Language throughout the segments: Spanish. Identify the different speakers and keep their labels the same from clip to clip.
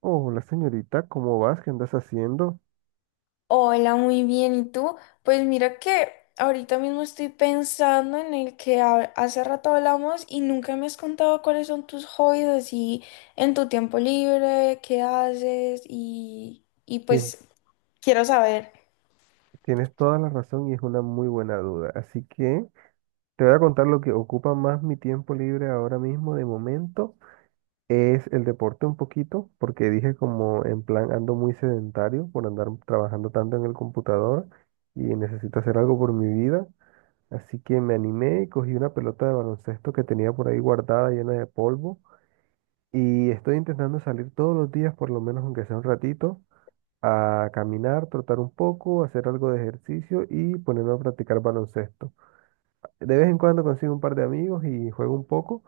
Speaker 1: Hola señorita, ¿cómo vas? ¿Qué andas haciendo?
Speaker 2: Hola, muy bien. ¿Y tú? Pues mira que ahorita mismo estoy pensando en el que hace rato hablamos y nunca me has contado cuáles son tus hobbies así en tu tiempo libre, qué haces y
Speaker 1: Tien-
Speaker 2: pues quiero saber.
Speaker 1: Tienes toda la razón y es una muy buena duda. Así que te voy a contar lo que ocupa más mi tiempo libre ahora mismo de momento. Es el deporte un poquito, porque dije como en plan ando muy sedentario por andar trabajando tanto en el computador y necesito hacer algo por mi vida. Así que me animé y cogí una pelota de baloncesto que tenía por ahí guardada llena de polvo y estoy intentando salir todos los días por lo menos aunque sea un ratito. A caminar, trotar un poco, hacer algo de ejercicio y ponerme a practicar baloncesto. De vez en cuando consigo un par de amigos y juego un poco,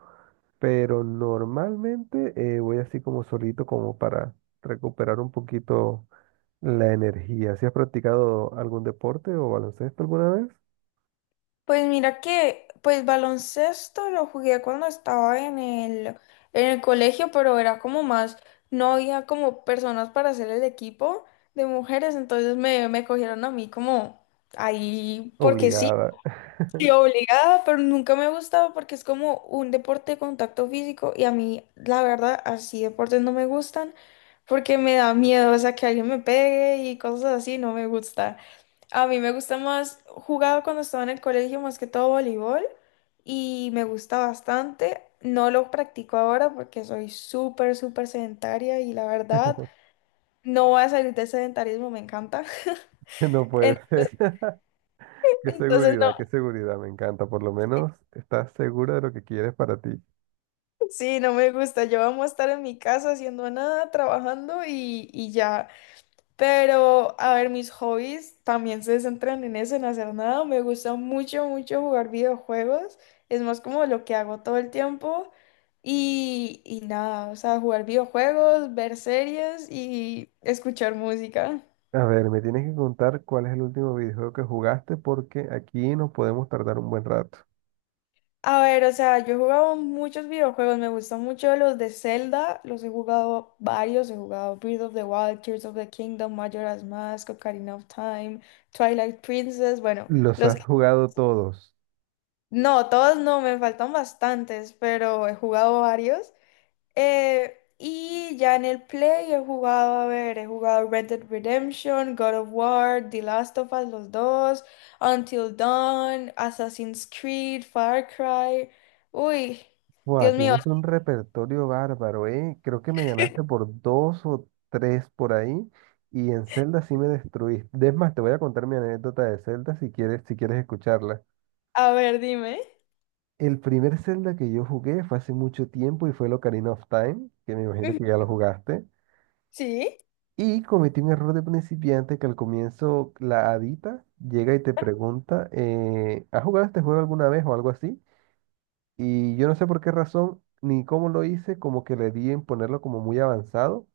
Speaker 1: pero normalmente voy así como solito como para recuperar un poquito la energía. ¿Si has practicado algún deporte o baloncesto alguna vez?
Speaker 2: Pues mira que pues baloncesto lo jugué cuando estaba en el colegio, pero era como más, no había como personas para hacer el equipo de mujeres, entonces me cogieron a mí como ahí porque sí.
Speaker 1: Obligada.
Speaker 2: Sí, obligada, pero nunca me ha gustado porque es como un deporte de contacto físico y a mí, la verdad, así deportes no me gustan porque me da miedo, o sea, que alguien me pegue y cosas así, no me gusta. A mí me gusta más, jugaba cuando estaba en el colegio, más que todo voleibol y me gusta bastante. No lo practico ahora porque soy súper, súper sedentaria y la verdad, no voy a salir de sedentarismo, me encanta.
Speaker 1: No puede ser.
Speaker 2: Entonces, no.
Speaker 1: Qué seguridad, me encanta. Por lo menos estás segura de lo que quieres para ti.
Speaker 2: Sí, no me gusta. Yo amo estar en mi casa haciendo nada, trabajando y ya. Pero, a ver, mis hobbies también se centran en eso, en hacer nada. Me gusta mucho, mucho jugar videojuegos. Es más como lo que hago todo el tiempo. Y nada, o sea, jugar videojuegos, ver series y escuchar música.
Speaker 1: A ver, me tienes que contar cuál es el último videojuego que jugaste porque aquí nos podemos tardar un buen rato.
Speaker 2: A ver, o sea, yo he jugado muchos videojuegos, me gustan mucho los de Zelda, los he jugado varios, he jugado Breath of the Wild, Tears of the Kingdom, Majora's Mask, Ocarina of Time, Twilight Princess, bueno,
Speaker 1: Los
Speaker 2: los
Speaker 1: has
Speaker 2: que...
Speaker 1: jugado todos.
Speaker 2: No, todos no, me faltan bastantes, pero he jugado varios. Y ya en el Play he jugado, a ver, he jugado Red Dead Redemption, God of War, The Last of Us, los dos, Until Dawn, Assassin's Creed, Far Cry. Uy,
Speaker 1: Buah,
Speaker 2: Dios mío,
Speaker 1: tienes un repertorio bárbaro, ¿eh? Creo que me ganaste por dos o tres por ahí y en Zelda sí me destruiste. Es más, te voy a contar mi anécdota de Zelda si quieres, si quieres escucharla.
Speaker 2: a ver, dime.
Speaker 1: El primer Zelda que yo jugué fue hace mucho tiempo y fue el Ocarina of Time, que me imagino
Speaker 2: Ujú,
Speaker 1: que ya lo jugaste.
Speaker 2: sí,
Speaker 1: Y cometí un error de principiante que al comienzo la adita llega y te pregunta, ¿has jugado este juego alguna vez o algo así? Y yo no sé por qué razón ni cómo lo hice, como que le di en ponerlo como muy avanzado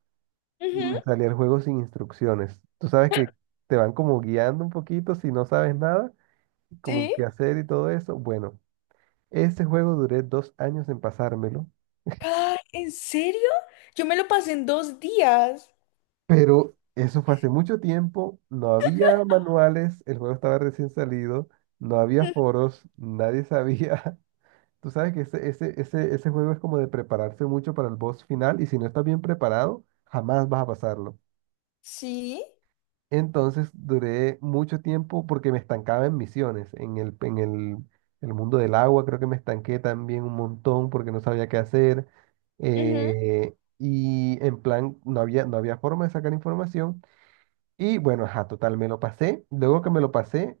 Speaker 1: y
Speaker 2: ujú,
Speaker 1: me salía el juego sin instrucciones. Tú sabes que te van como guiando un poquito si no sabes nada, como qué
Speaker 2: sí.
Speaker 1: hacer y todo eso. Bueno, ese juego duré 2 años en pasármelo.
Speaker 2: Ay, ¿en serio? Yo me lo pasé en dos días.
Speaker 1: Pero eso fue hace mucho tiempo, no había manuales, el juego estaba recién salido, no había
Speaker 2: Ujú,
Speaker 1: foros, nadie sabía. Tú sabes que ese juego es como de prepararse mucho para el boss final y si no estás bien preparado, jamás vas a pasarlo.
Speaker 2: sí.
Speaker 1: Entonces duré mucho tiempo porque me estancaba en misiones, en el mundo del agua creo que me estanqué también un montón porque no sabía qué hacer. Y en plan, no había forma de sacar información. Y bueno, ajá, total, me lo pasé. Luego que me lo pasé,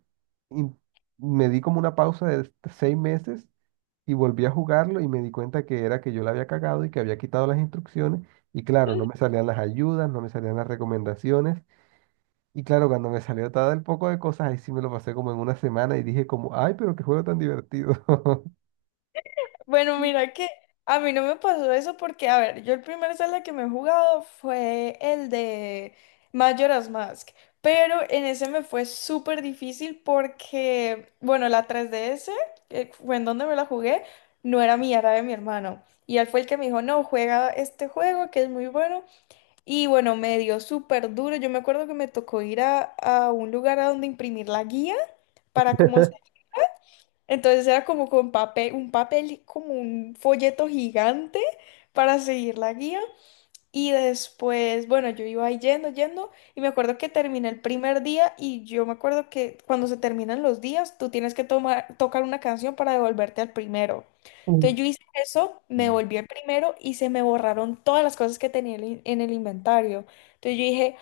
Speaker 1: in- me di como una pausa de 6 meses y volví a jugarlo y me di cuenta que era que yo la había cagado y que había quitado las instrucciones. Y claro, no me salían las ayudas, no me salían las recomendaciones. Y claro, cuando me salió todo el poco de cosas, ahí sí me lo pasé como en una semana y dije como, ay, pero qué juego tan divertido.
Speaker 2: Bueno, mira que a mí no me pasó eso porque, a ver, yo el primer Zelda que me he jugado fue el de Majora's Mask, pero en ese me fue súper difícil porque, bueno, la 3DS, que fue en donde me la jugué, no era mía, era de mi hermano. Y él fue el que me dijo, no, juega este juego que es muy bueno. Y bueno, me dio súper duro. Yo me acuerdo que me tocó ir a un lugar a donde imprimir la guía para como, entonces era como con papel, un papel, como un folleto gigante para seguir la guía. Y después, bueno, yo iba ahí yendo, yendo, y me acuerdo que terminé el primer día y yo me acuerdo que cuando se terminan los días, tú tienes que tomar, tocar una canción para devolverte al primero. Entonces yo hice eso, me
Speaker 1: Mm.
Speaker 2: volví al primero y se me borraron todas las cosas que tenía en el inventario. Entonces yo dije,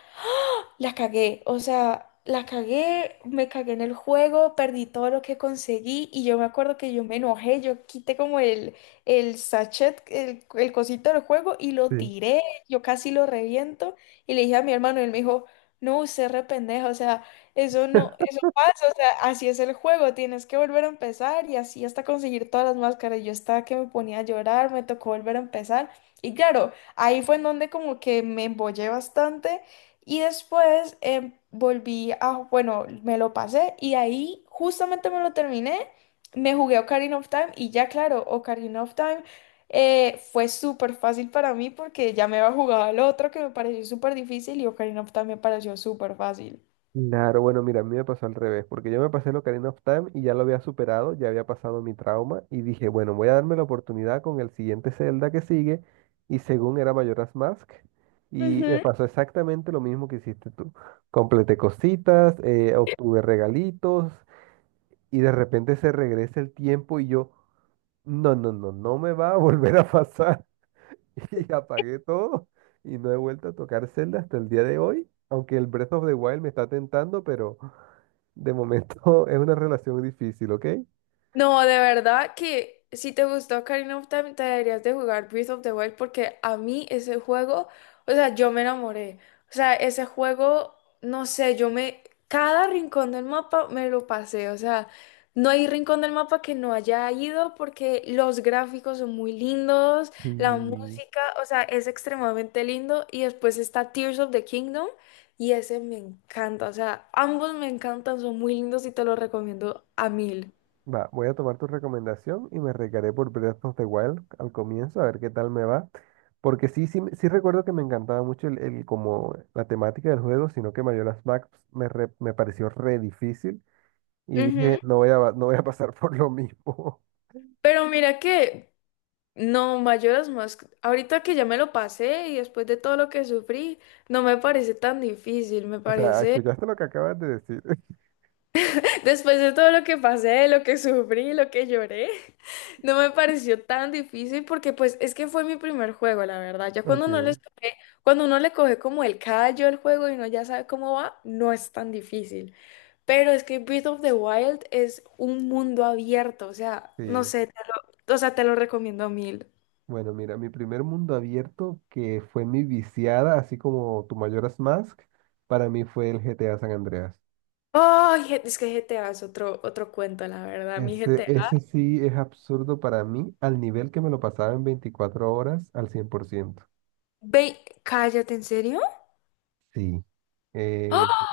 Speaker 2: las cagué, o sea, las cagué, me cagué en el juego, perdí todo lo que conseguí y yo me acuerdo que yo me enojé, yo quité como el sachet, el cosito del juego y lo
Speaker 1: Sí.
Speaker 2: tiré, yo casi lo reviento y le dije a mi hermano y él me dijo, no, usted re pendeja, o sea, eso no, eso pasa, o sea, así es el juego, tienes que volver a empezar y así hasta conseguir todas las máscaras. Yo estaba que me ponía a llorar, me tocó volver a empezar y claro, ahí fue en donde como que me embollé bastante y después volví a, bueno, me lo pasé y ahí justamente me lo terminé, me jugué Ocarina of Time y ya claro, Ocarina of Time fue súper fácil para mí porque ya me había jugado al otro que me pareció súper difícil y Ocarina of Time me pareció súper fácil.
Speaker 1: Claro, bueno, mira, a mí me pasó al revés, porque yo me pasé el Ocarina of Time y ya lo había superado, ya había pasado mi trauma y dije, bueno, voy a darme la oportunidad con el siguiente Zelda que sigue y según era Majora's Mask y me
Speaker 2: Ujú.
Speaker 1: pasó exactamente lo mismo que hiciste tú. Completé cositas, obtuve regalitos y de repente se regresa el tiempo y yo, no, no, no, no me va a volver a pasar y apagué todo y no he vuelto a tocar Zelda hasta el día de hoy, aunque el Breath of the Wild me está tentando, pero... De momento es una relación difícil, ¿ok?
Speaker 2: No, de verdad que si te gustó Ocarina of Time, te deberías de jugar Breath of the Wild porque a mí ese juego, o sea, yo me enamoré. O sea, ese juego, no sé, yo me... Cada rincón del mapa me lo pasé. O sea, no hay rincón del mapa que no haya ido porque los gráficos son muy lindos, la
Speaker 1: Sí.
Speaker 2: música, o sea, es extremadamente lindo. Y después está Tears of the Kingdom y ese me encanta. O sea, ambos me encantan, son muy lindos y te los recomiendo a mil.
Speaker 1: Va, voy a tomar tu recomendación y me recaré por Breath of the Wild al comienzo, a ver qué tal me va. Porque sí, sí, sí recuerdo que me encantaba mucho como la temática del juego, sino que Majora's Mask me pareció re difícil y dije,
Speaker 2: Ujú.
Speaker 1: no voy a pasar por lo mismo.
Speaker 2: Pero mira que, no, Majora's Mask, ahorita que ya me lo pasé y después de todo lo que sufrí, no me parece tan difícil, me
Speaker 1: O sea,
Speaker 2: parece,
Speaker 1: ¿escuchaste lo que acabas de decir?
Speaker 2: después de todo lo que pasé, lo que sufrí, lo que lloré, no me pareció tan difícil porque pues es que fue mi primer juego, la verdad. Ya
Speaker 1: Ok,
Speaker 2: cuando uno le coge como el callo al juego y uno ya sabe cómo va, no es tan difícil. Pero es que Breath of the Wild es un mundo abierto, o sea, no
Speaker 1: sí.
Speaker 2: sé, o sea, te lo recomiendo a mil.
Speaker 1: Bueno, mira, mi primer mundo abierto, que fue mi viciada, así como tu mayoras Mask, para mí fue el GTA San Andreas.
Speaker 2: Ay, es que GTA es otro cuento, la verdad, mi
Speaker 1: Ese,
Speaker 2: GTA.
Speaker 1: ese sí es absurdo para mí, al nivel que me lo pasaba en 24 horas al 100%.
Speaker 2: Ve, cállate, ¿en serio?
Speaker 1: Sí. Eh,
Speaker 2: ¡Ah!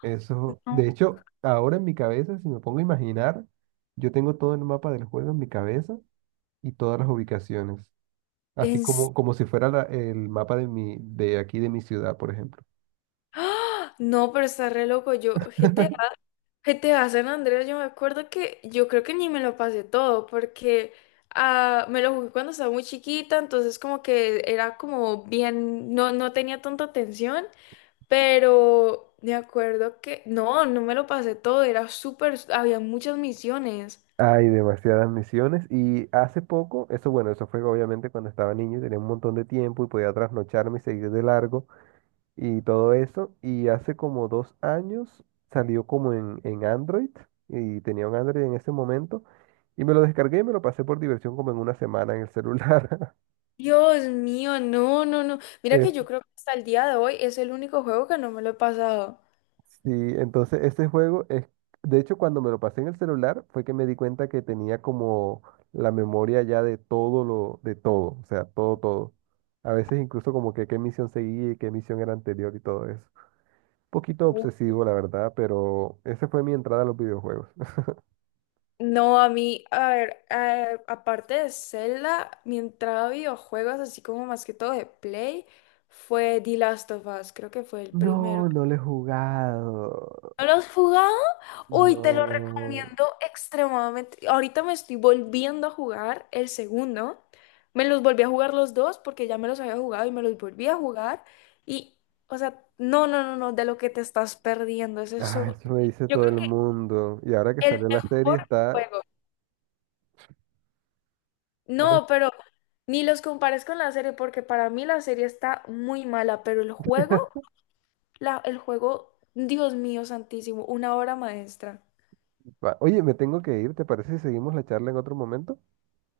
Speaker 1: eso, de
Speaker 2: No.
Speaker 1: hecho, ahora en mi cabeza, si me pongo a imaginar, yo tengo todo el mapa del juego en mi cabeza y todas las ubicaciones, así
Speaker 2: En... s-
Speaker 1: como, como si fuera el mapa de mi, de aquí de mi ciudad, por ejemplo.
Speaker 2: ¡Ah! No, pero está re loco. Yo, GTA, GTA San Andreas, yo me acuerdo que yo creo que ni me lo pasé todo porque me lo jugué cuando estaba muy chiquita, entonces como que era como bien, no, no tenía tanta atención, pero me acuerdo que no, no me lo pasé todo, era súper, había muchas misiones.
Speaker 1: Hay demasiadas misiones y hace poco, eso bueno, eso fue obviamente cuando estaba niño y tenía un montón de tiempo y podía trasnocharme y seguir de largo y todo eso. Y hace como 2 años salió como en Android y tenía un Android en ese momento y me lo descargué y me lo pasé por diversión como en una semana en el celular.
Speaker 2: Dios mío, no, no, no. Mira que yo creo que hasta el día de hoy es el único juego que no me lo he pasado.
Speaker 1: Sí, entonces este juego es, de hecho cuando me lo pasé en el celular fue que me di cuenta que tenía como la memoria ya de todo lo, de todo, o sea, todo, todo. A veces incluso como que qué misión seguía y qué misión era anterior y todo eso. Poquito
Speaker 2: Uh.
Speaker 1: obsesivo, la verdad, pero esa fue mi entrada a los videojuegos.
Speaker 2: No, a mí, a ver, a aparte de Zelda, mi entrada a videojuegos, así como más que todo de Play, fue The Last of Us, creo que fue el primero.
Speaker 1: No, no lo he jugado.
Speaker 2: ¿No lo has jugado? Uy, te lo
Speaker 1: No.
Speaker 2: recomiendo extremadamente. Ahorita me estoy volviendo a jugar el segundo. Me los volví a jugar los dos porque ya me los había jugado y me los volví a jugar. Y, o sea, no, no, no, no, de lo que te estás perdiendo. Es
Speaker 1: Ah,
Speaker 2: eso.
Speaker 1: eso me dice
Speaker 2: Yo
Speaker 1: todo
Speaker 2: creo
Speaker 1: el mundo. Y ahora que
Speaker 2: que el
Speaker 1: salió la serie
Speaker 2: mejor
Speaker 1: está...
Speaker 2: juego.
Speaker 1: Ahora-
Speaker 2: No, pero ni los compares con la serie porque para mí la serie está muy mala, pero el juego, el juego, Dios mío santísimo, una obra maestra.
Speaker 1: Oye, me tengo que ir, ¿te parece si seguimos la charla en otro momento?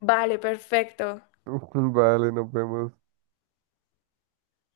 Speaker 2: Vale, perfecto.
Speaker 1: Vale, nos vemos.